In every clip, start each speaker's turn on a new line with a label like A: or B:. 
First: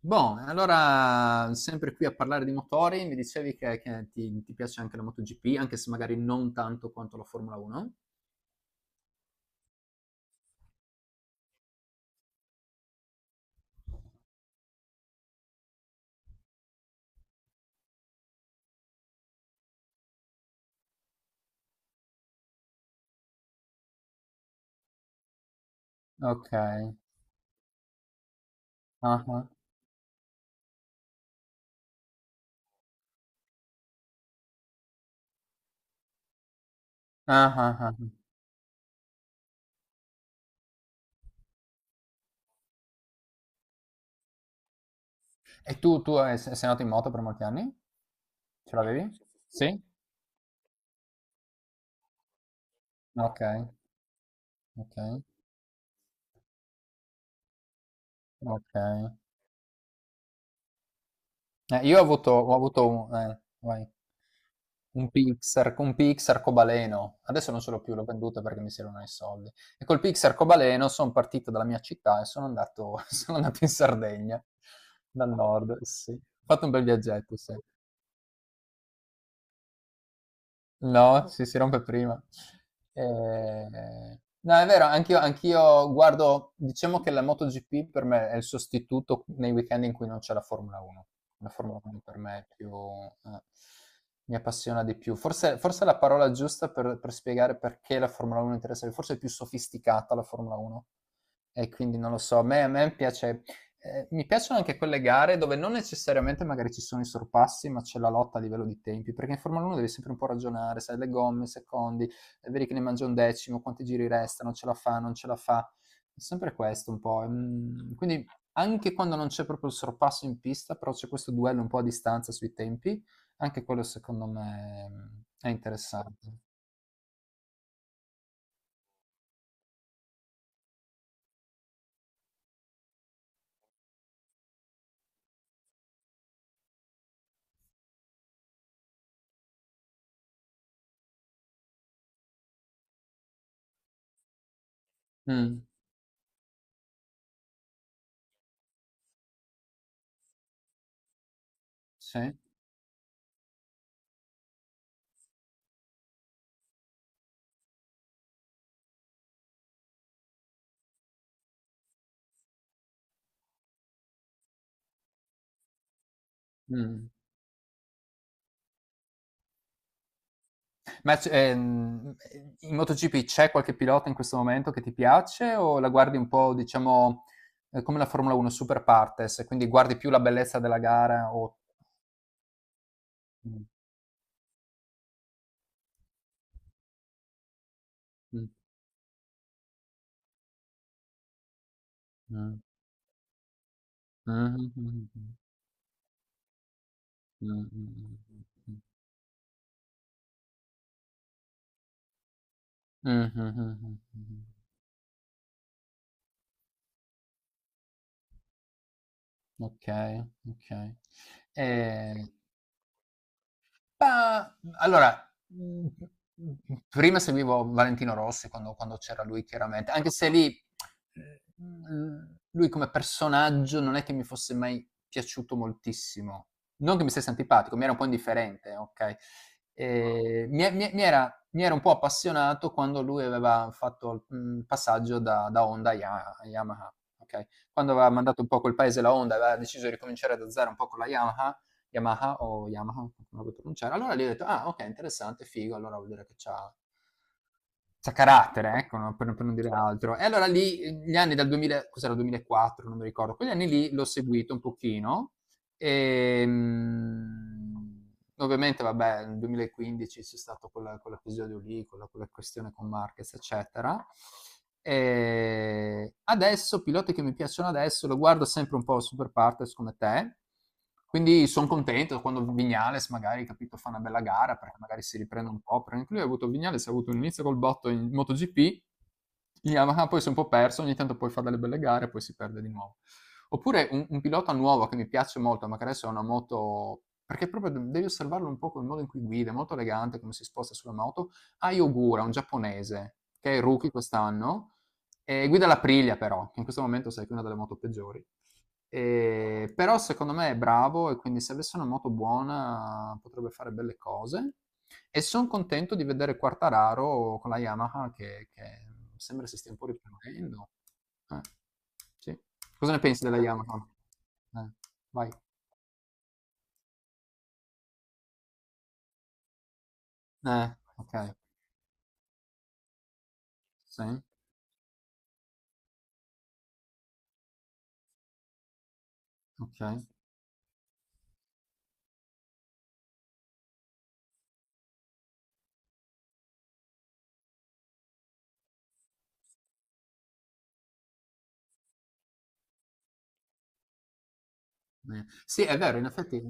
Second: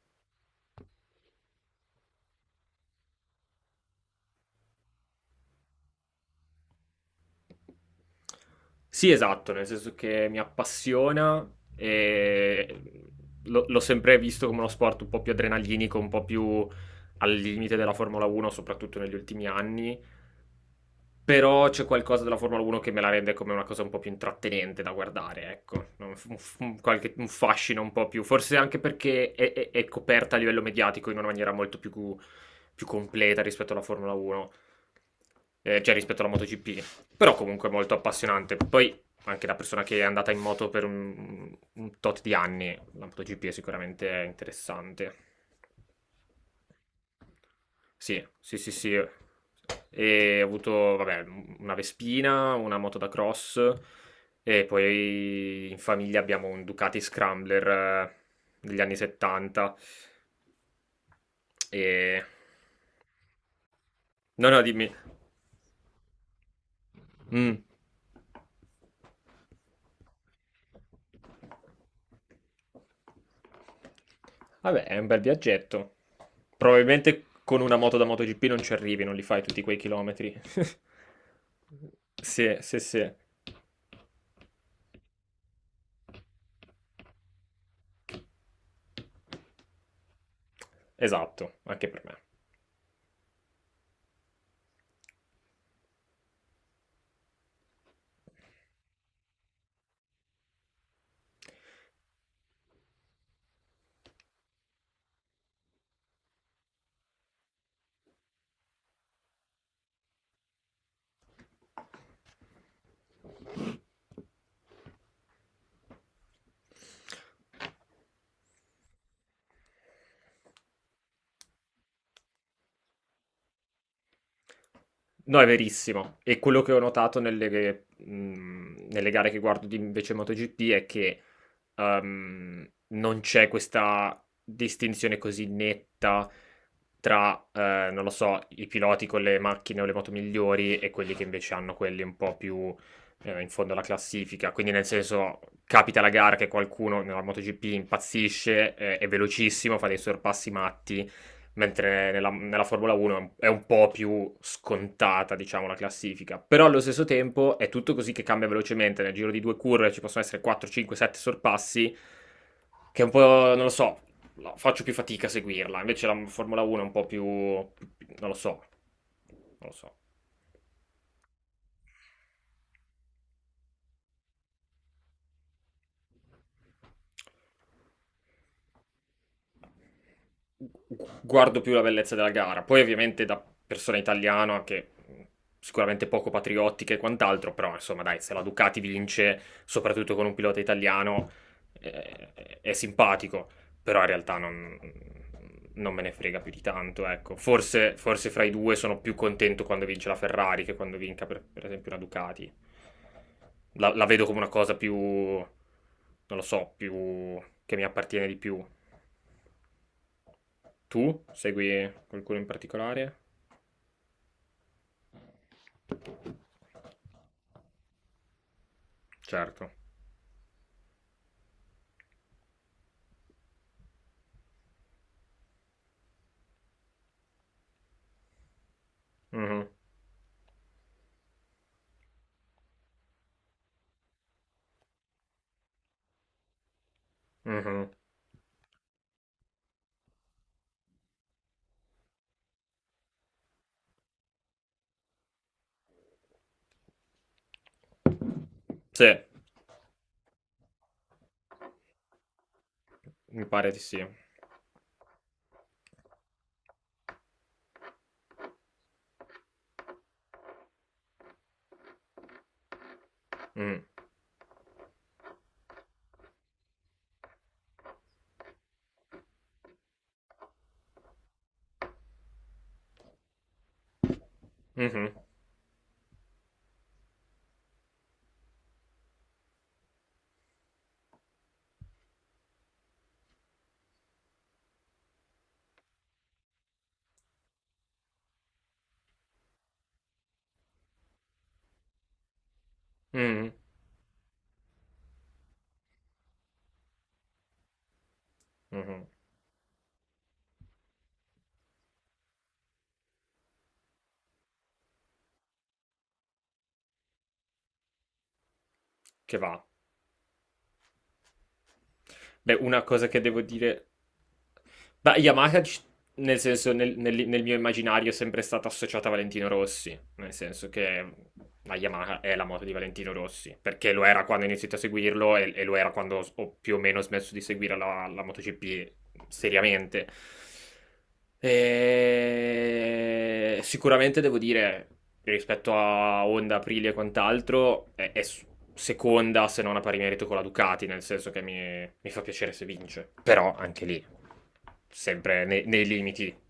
A: Boh, allora sempre qui a parlare di motori, mi dicevi che ti piace anche la MotoGP, anche se magari non tanto quanto la Formula 1.
B: Sì, esatto, nel senso che mi appassiona e l'ho sempre visto come uno sport un po' più adrenalinico, un po' più al limite della Formula 1, soprattutto negli ultimi anni, però c'è qualcosa della Formula 1 che me la rende come una cosa un po' più intrattenente da guardare, ecco. Un, f- un
A: Ok.
B: f- un
A: Ah,
B: qualche- un fascino un po' più, forse anche perché
A: ah.
B: è coperta a livello mediatico in una maniera molto più completa rispetto alla Formula 1, cioè rispetto alla MotoGP. Però
A: Ah,
B: comunque è
A: ah,
B: molto
A: ah.
B: appassionante. Poi, anche da persona che è andata in moto per un tot di anni, la MotoGP è sicuramente interessante.
A: E tu sei andato in moto per molti anni?
B: Sì, sì, sì,
A: Ce
B: sì.
A: l'avevi? Sì?
B: E ho avuto, vabbè, una Vespina, una moto da
A: Ok,
B: cross e
A: ok,
B: poi in famiglia abbiamo un Ducati Scrambler,
A: ok.
B: degli anni 70.
A: Io ho
B: E...
A: avuto, ho avuto
B: No, no, dimmi.
A: un Pix arcobaleno, adesso
B: Mm.
A: non ce l'ho più, l'ho venduto perché mi servono i soldi. E col Pix arcobaleno sono partito dalla mia città e sono andato, sono andato in Sardegna,
B: Vabbè, è un bel
A: dal nord,
B: viaggetto.
A: sì. Ho fatto un bel
B: Probabilmente
A: viaggetto, sì.
B: con una moto da MotoGP non ci arrivi, non li fai tutti quei chilometri.
A: No, si rompe prima.
B: Sì, sì, sì.
A: No, è vero, anch'io guardo, diciamo che la MotoGP per me è il sostituto nei weekend in cui non c'è la Formula 1. La
B: Esatto,
A: Formula
B: anche
A: 1
B: per
A: per
B: me.
A: me è più, mi appassiona di più. Forse la parola giusta per spiegare perché la Formula 1 interessa, forse è più sofisticata la Formula 1, e quindi non lo so, a me piace, mi piacciono anche quelle gare dove non necessariamente magari ci sono i sorpassi, ma c'è la lotta a livello di tempi, perché in Formula 1 devi sempre un po' ragionare, sai, le gomme, secondi, vedi che ne mangia un decimo, quanti giri restano, ce la fa, non ce la fa. È sempre questo un po'. Quindi anche quando non c'è proprio il sorpasso in pista, però c'è questo duello un po' a distanza sui tempi, anche quello secondo me,
B: No, è
A: è
B: verissimo. E
A: interessante.
B: quello che ho notato nelle gare che guardo di invece MotoGP è che non c'è questa distinzione così netta tra, non lo so, i piloti con le macchine o le moto migliori e quelli che invece hanno quelli un po' più, in fondo alla classifica. Quindi, nel senso,
A: Mm,
B: capita la gara che qualcuno nella MotoGP impazzisce, è velocissimo, fa dei sorpassi matti mentre nella,
A: sì.
B: nella Formula 1 è un po' più scontata, diciamo, la classifica. Però allo stesso tempo è tutto così che cambia velocemente, nel giro di due curve ci possono essere 4, 5, 7 sorpassi, che è un po', non lo so, no, faccio più fatica a seguirla. Invece la Formula 1 è un po'
A: Mm.
B: più, lo so, non lo so.
A: Ma in MotoGP c'è qualche pilota in questo momento che ti piace o la guardi un po', diciamo, come la Formula 1, super partes, quindi guardi più la bellezza della gara o...
B: Guardo più la bellezza della gara. Poi ovviamente da persona italiana che sicuramente poco patriottica e quant'altro, però insomma dai, se la Ducati vince, soprattutto con un pilota italiano, è simpatico, però in realtà non me ne frega più di tanto, ecco. Forse fra i due sono più contento quando vince la Ferrari che quando vinca per esempio una Ducati. La vedo come una cosa più, non lo so, più che mi appartiene di più.
A: Ok, ok.
B: Tu segui
A: Eh,
B: qualcuno in particolare?
A: Ma allora, prima seguivo Valentino Rossi quando c'era lui
B: Certo.
A: chiaramente, anche se lì, mhmm, lui come personaggio non è che mi fosse mai piaciuto moltissimo. Non che mi stesse antipatico, mi era un po' indifferente, okay.
B: Mhm,
A: Mi era un po' appassionato quando lui aveva fatto, il passaggio da Honda a Yamaha, okay.
B: mhm.
A: Quando aveva mandato un po' a quel paese la Honda, aveva deciso di ricominciare da zero un po' con la Yamaha, Yamaha o Yamaha, non so come pronunciare. Allora lì ho detto, ah ok, interessante, figo, allora vuol dire che c'ha carattere, ecco,
B: Sì,
A: no, per non dire altro. E allora lì, gli anni dal 2000, cos'era, 2004, non mi ricordo,
B: mi
A: quegli anni
B: pare di
A: lì l'ho
B: sì.
A: seguito un pochino, e, ovviamente, vabbè, nel 2015 c'è stato quell'episodio lì, quella questione con Marquez,
B: Mm,
A: eccetera. E adesso, piloti che mi piacciono adesso, lo guardo sempre un po' super partners come te. Quindi sono contento quando Vignales magari, capito, fa una bella gara perché magari
B: mhm,
A: si riprende un po'. Perché lui ha avuto Vignales, ha avuto un inizio col botto in MotoGP, in Yamaha poi si è un po' perso, ogni tanto poi fa delle belle gare e poi si perde di nuovo. Oppure un pilota nuovo che mi piace molto, ma che adesso è una moto perché proprio devi osservarlo un po' col modo in cui guida, è molto elegante come si sposta sulla moto. Ai Ogura, un giapponese,
B: mhm,
A: che è il rookie quest'anno, e guida la Priglia però, che in questo momento sai che è una delle moto peggiori.
B: mhm.
A: Però secondo me è bravo e quindi se avesse una moto buona potrebbe fare belle cose. E sono contento di vedere Quartararo con la Yamaha che
B: Che
A: sembra si
B: va.
A: stia un po' riprendendo. Eh, sì.
B: Beh, una
A: Cosa ne
B: cosa che
A: pensi della
B: devo dire.
A: Yamaha? Eh,
B: Beh,
A: vai.
B: Yamaha, nel senso, nel mio immaginario è sempre stata associata a Valentino Rossi, nel senso che
A: Ok.
B: la Yamaha è la moto di Valentino Rossi, perché
A: Sì,
B: lo era quando ho iniziato a seguirlo e lo era quando ho più o meno smesso di seguire la MotoGP
A: ok.
B: seriamente. Sicuramente devo dire, rispetto a Honda, Aprilia e quant'altro, è seconda se non a pari merito con la Ducati, nel senso che mi fa piacere se vince. Però anche lì, sempre
A: Sì,
B: nei,
A: è
B: nei
A: vero, in
B: limiti.
A: effetti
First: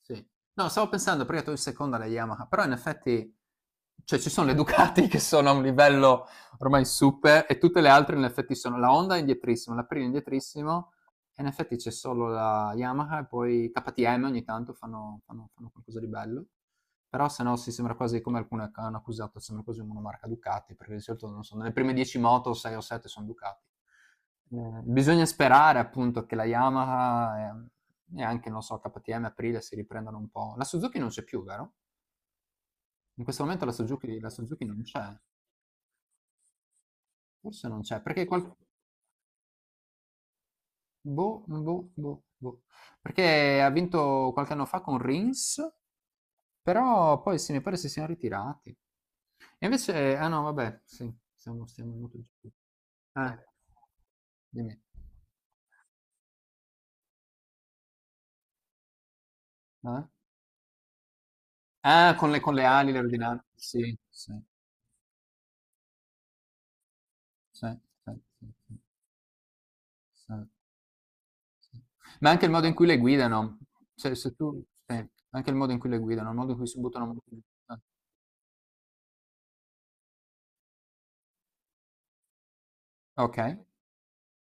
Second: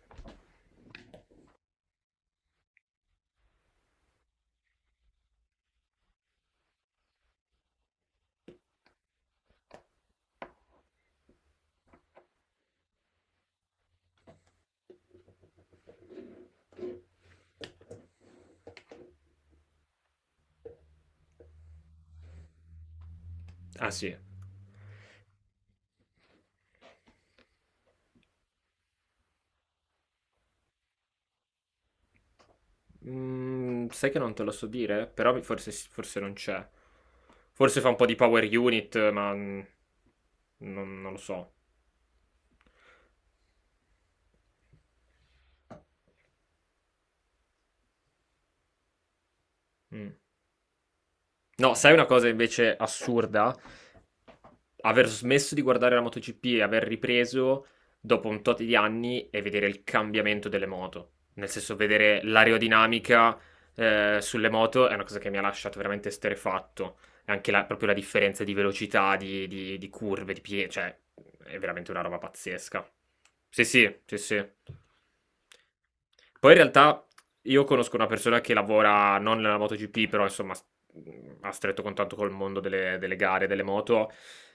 A: sì. No, stavo pensando prima tu in seconda alle Yamaha, però in effetti cioè ci sono le Ducati che sono a un livello ormai super e tutte le altre in effetti sono, la Honda è indietrissimo, la Prima è indietrissimo e in effetti c'è solo la Yamaha e poi KTM ogni tanto fanno qualcosa di bello. Però se no sì, sembra quasi come alcune che hanno accusato, sembra quasi una marca Ducati, perché di solito non so, nelle prime 10 moto 6 o 7 sono Ducati.
B: Ah sì.
A: Bisogna sperare appunto che la Yamaha, e, anche, non so, KTM, Aprilia si riprendano un po'. La Suzuki non c'è più, vero? In questo momento la
B: Sai che
A: Suzuki, la
B: non te lo
A: Suzuki
B: so
A: non
B: dire?
A: c'è,
B: Però forse non c'è.
A: forse
B: Forse
A: non
B: fa un
A: c'è,
B: po' di
A: perché
B: power unit, ma non lo
A: boh,
B: so.
A: boh, boh, boh. Perché ha vinto qualche anno fa con Rins, però poi sì, mi pare si siano ritirati. E invece,
B: Mm.
A: ah no, vabbè, sì, stiamo,
B: No, sai
A: stiamo
B: una
A: molto
B: cosa
A: giù.
B: invece
A: Ah,
B: assurda?
A: dimmi.
B: Aver smesso di guardare la MotoGP e aver ripreso dopo un tot di anni e vedere il
A: Ah?
B: cambiamento delle moto. Nel senso,
A: Ah,
B: vedere
A: con le ali, le
B: l'aerodinamica
A: ordinanze. Sì, sì,
B: sulle moto è una cosa che mi ha lasciato veramente esterrefatto anche la,
A: sì,
B: proprio la
A: sì,
B: differenza
A: sì, sì,
B: di
A: sì,
B: velocità, di curve, di piedi, cioè è
A: sì.
B: veramente una roba
A: Ma anche il modo in cui
B: pazzesca.
A: le guidano.
B: Sì, sì,
A: Cioè,
B: sì,
A: se
B: sì.
A: tu... sì, anche il modo in cui le guidano, il
B: Poi
A: modo
B: in
A: in cui si
B: realtà
A: buttano...
B: io
A: Ah,
B: conosco una persona che lavora non nella MotoGP, però insomma ha stretto contatto col mondo delle
A: ok,
B: gare, delle moto,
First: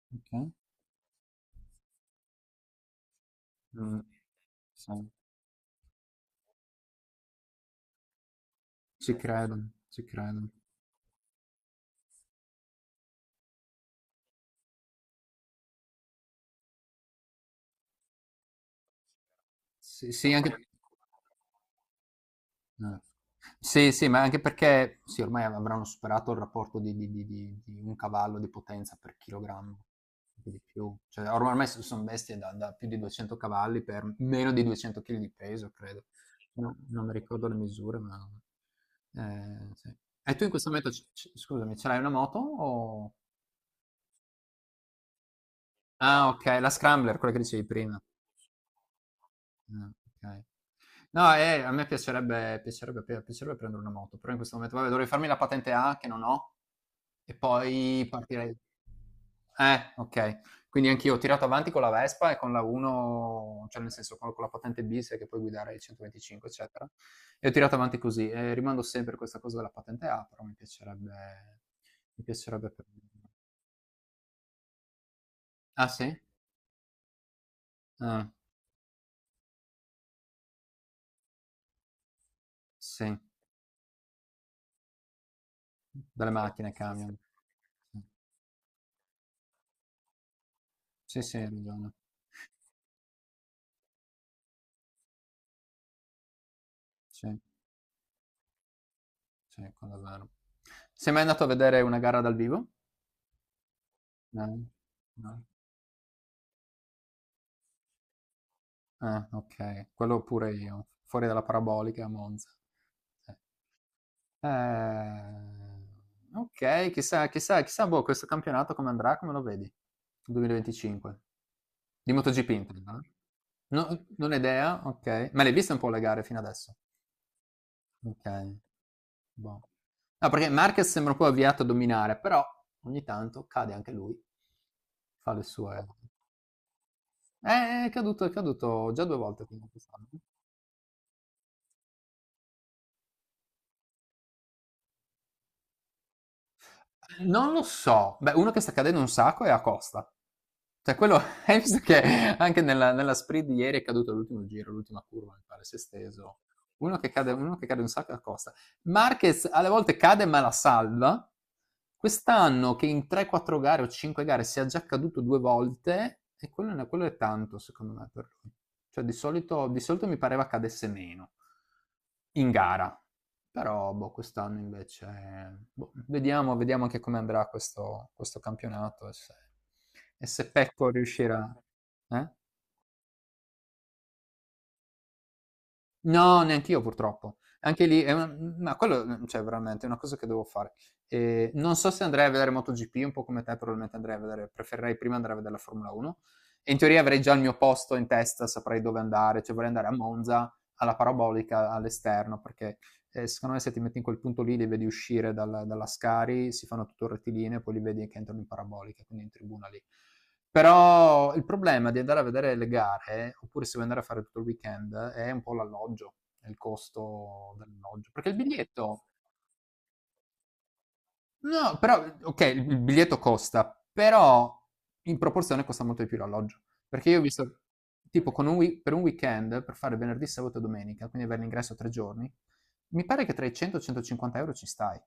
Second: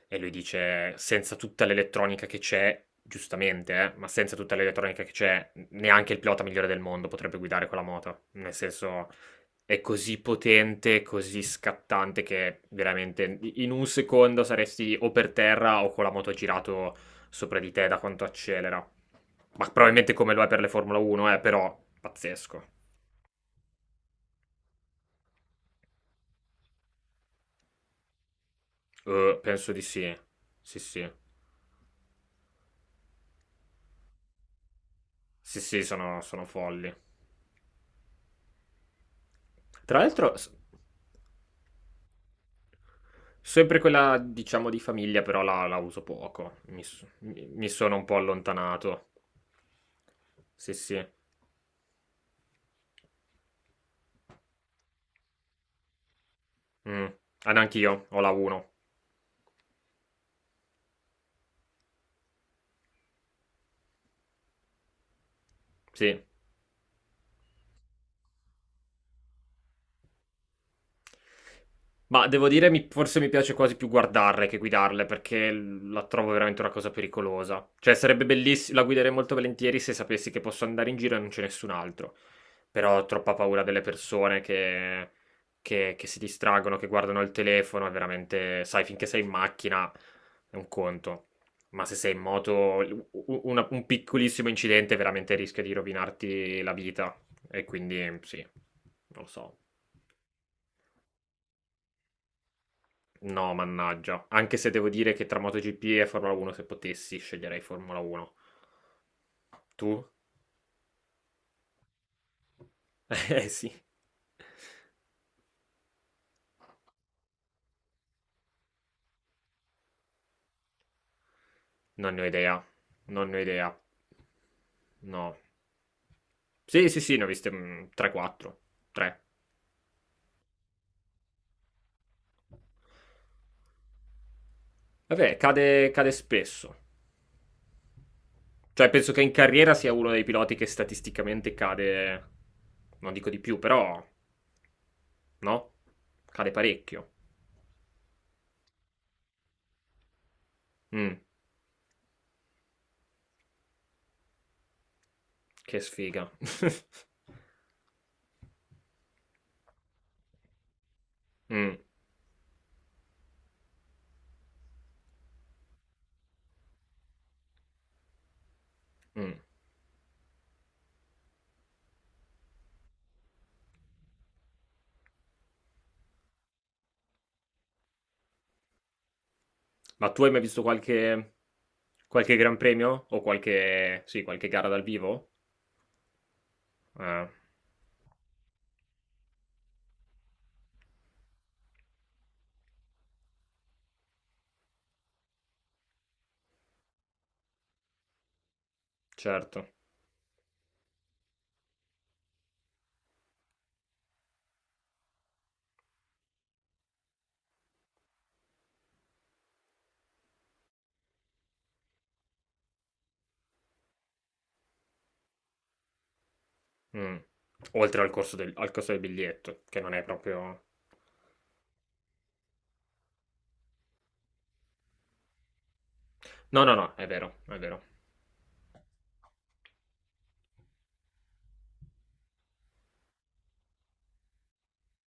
B: e lui
A: ok.
B: dice, senza tutta l'elettronica che c'è, giustamente,
A: Mm,
B: ma senza tutta l'elettronica
A: sì,
B: che c'è, neanche il pilota migliore del mondo potrebbe guidare quella moto. Nel senso,
A: Ci credo,
B: è
A: ci
B: così
A: credo.
B: potente, così scattante che veramente in un secondo saresti o per terra o con la moto girato sopra di te da quanto accelera. Ma
A: Sì,
B: probabilmente come
A: sì,
B: lo è per
A: anche...
B: le Formula 1, però pazzesco.
A: Mm. Sì, sì, ma anche perché sì, ormai avranno superato il rapporto di un cavallo di potenza per
B: Penso di
A: chilogrammo,
B: sì.
A: anche di
B: Sì,
A: più.
B: sì.
A: Cioè, ormai sono bestie da più di 200 cavalli per meno di 200 kg di
B: Sì,
A: peso,
B: sì,
A: credo.
B: sono
A: No,
B: folli.
A: non mi ricordo le misure, ma... sì.
B: Tra l'altro,
A: E tu in questo momento, scusami, ce l'hai una moto o...
B: sempre quella, diciamo, di famiglia, però la uso
A: Ah,
B: poco.
A: okay, la
B: Mi, s-
A: scrambler, quella che
B: mi-
A: dicevi
B: mi sono
A: prima.
B: un po' allontanato.
A: Ah, okay.
B: Sì, sì.
A: No, a me piacerebbe prendere una moto, però in questo momento vabbè, dovrei farmi la patente A che non ho
B: Mm.
A: e
B: Ah, neanch'io,
A: poi
B: ho la
A: partirei.
B: 1.
A: Okay. Quindi anch'io ho tirato avanti con la Vespa e con la 1, cioè nel senso con la patente B, sai che puoi guidare i
B: Sì,
A: 125 eccetera, e ho tirato avanti così, e rimando sempre a questa cosa della patente A, però mi piacerebbe mi
B: Ma devo dire,
A: piacerebbe
B: forse mi
A: prenderla.
B: piace quasi più guardarle che guidarle, perché
A: Ah,
B: la
A: sì?
B: trovo veramente una cosa pericolosa. Cioè, sarebbe
A: Ah,
B: bellissimo, la guiderei molto volentieri se sapessi che posso andare in giro e non c'è nessun altro. Però ho
A: sì.
B: troppa paura delle persone che si
A: Dalle, sì, macchine, sì,
B: distraggono,
A: sì,
B: che
A: cambiano.
B: guardano il telefono, è veramente. Sai, finché sei in macchina è un
A: Sì,
B: conto.
A: sì, hai
B: Ma
A: ragione.
B: se sei in moto, un piccolissimo incidente veramente rischia di rovinarti la vita.
A: Sì,
B: E quindi, sì, non lo so.
A: sì, quello è vero. Sei mai andato a vedere una gara dal vivo?
B: No, mannaggia.
A: No.
B: Anche se devo dire che tra
A: No.
B: MotoGP e Formula 1, se potessi, sceglierei Formula 1.
A: Ah, ok.
B: Tu?
A: Quello pure io. Fuori dalla parabolica a Monza. Sì.
B: Eh sì.
A: Eh, ok, chissà, chissà, chissà, boh, questo campionato come andrà, come lo vedi? 2025. Di
B: Non ne ho
A: MotoGP,
B: idea.
A: intendo, eh?
B: Non ne ho idea.
A: No, non ho idea, ok.
B: No.
A: Ma le hai viste un po' le gare fino adesso?
B: Sì, sì, sì, ne ho viste
A: Ok.
B: 3-4. 3.
A: Boh. No, perché Marquez sembra poi avviato a dominare, però ogni tanto cade anche lui, fa
B: Vabbè,
A: le sue...
B: cade, cade spesso.
A: È caduto, è
B: Cioè,
A: caduto già
B: penso
A: due
B: che in
A: volte quindi
B: carriera sia
A: quest'anno.
B: uno dei piloti che statisticamente cade. Non dico di più, però. No? Cade parecchio.
A: Non lo so. Beh, uno che sta cadendo un sacco è Acosta. Cioè quello
B: Mm,
A: hai visto che anche nella sprint di ieri è caduto all'ultimo giro, l'ultima curva, mi pare, si
B: che
A: è
B: sfiga.
A: steso. Uno che cade un sacco è Acosta. Marquez alle volte cade ma la salva.
B: Mm,
A: Quest'anno che in 3-4 gare o 5 gare sia già caduto due volte, e quello è tanto secondo me per lui. Cioè di
B: mm.
A: solito, di solito mi pareva cadesse meno in gara. Però boh, quest'anno invece boh, vediamo anche come andrà questo campionato e se,
B: Ma tu
A: e
B: hai mai
A: se
B: visto
A: Pecco
B: qualche,
A: riuscirà. Eh?
B: qualche Gran Premio? O sì, qualche gara dal vivo?
A: No, neanch'io
B: Eh,
A: purtroppo. Anche lì è una ma quello, cioè veramente è una cosa che devo fare. Non so se andrei a vedere MotoGP, un po' come te probabilmente andrei a vedere preferirei prima andare a vedere la Formula 1, e in teoria avrei già il mio posto in testa, saprei dove andare, cioè
B: certo.
A: vorrei andare a Monza, alla parabolica, all'esterno, perché, secondo me se ti metti in quel punto lì, li vedi uscire dalla Scari, si fanno tutto rettilineo, poi li vedi che entrano in parabolica, quindi in tribuna lì. Però il problema di andare a vedere le gare, oppure se vuoi andare a fare tutto il weekend, è un po' l'alloggio, è il
B: Mm.
A: costo
B: Oltre al
A: dell'alloggio. Perché
B: corso
A: il
B: del, al costo del
A: biglietto,
B: biglietto, che non è proprio.
A: no, però, ok, il biglietto costa, però in proporzione costa molto di più l'alloggio.
B: No, no, no, è
A: Perché io ho
B: vero, è
A: visto,
B: vero.
A: tipo, con per un weekend, per fare venerdì, sabato e domenica, quindi avere l'ingresso 3 giorni, mi pare che tra i 100 e i 150 euro ci stai.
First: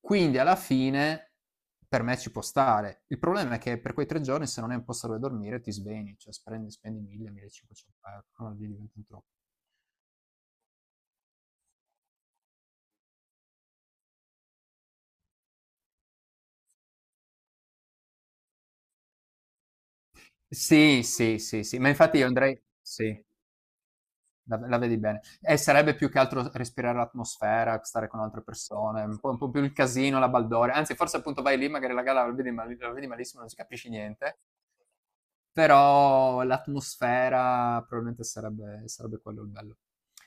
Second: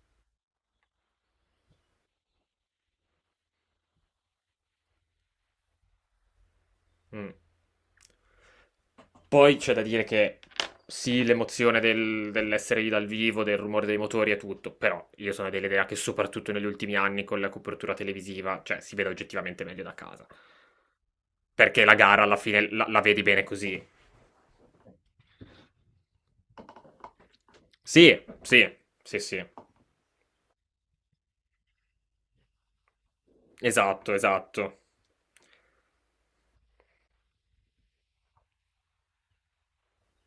A: Quindi alla fine per me ci può stare. Il problema è che per quei 3 giorni, se non hai un posto dove dormire, ti svegli, cioè spendi
B: Mh.
A: 1000-1500 euro, allora lì diventa troppo.
B: Poi c'è da dire che sì, l'emozione dell'essere lì dal vivo, del rumore dei motori e tutto, però io sono dell'idea che soprattutto negli ultimi anni con la copertura televisiva, cioè si vede oggettivamente meglio da casa.
A: Sì, sì, sì, sì,
B: Perché
A: ma
B: la
A: infatti
B: gara
A: io
B: alla
A: andrei,
B: fine la
A: sì,
B: vedi bene così.
A: la vedi bene. E sarebbe più che altro respirare l'atmosfera, stare
B: Sì,
A: con altre
B: sì,
A: persone,
B: sì,
A: un po', un
B: sì.
A: po' più il casino, la baldoria. Anzi, forse appunto vai lì, magari la gara la vedi, la vedi malissimo, non si capisce
B: Esatto,
A: niente.
B: esatto.
A: Però l'atmosfera probabilmente sarebbe quello il bello.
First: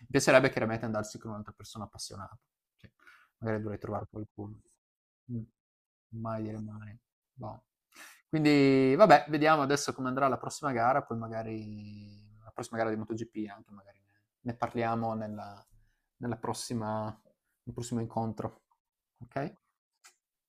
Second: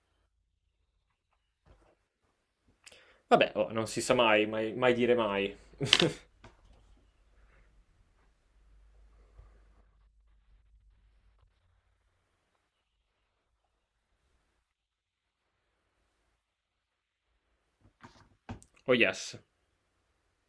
A: Mi piacerebbe chiaramente andarsi con un'altra persona appassionata. Sì,
B: Vabbè,
A: magari
B: oh,
A: dovrei
B: non si
A: trovare
B: sa mai,
A: qualcuno.
B: mai mai dire
A: Mm.
B: mai.
A: Mai dire mai. Boh. Quindi vabbè, vediamo adesso come andrà la prossima gara, poi magari la prossima gara di MotoGP anche magari ne parliamo nella prossima, nel prossimo incontro.
B: Oh yes.
A: Ok?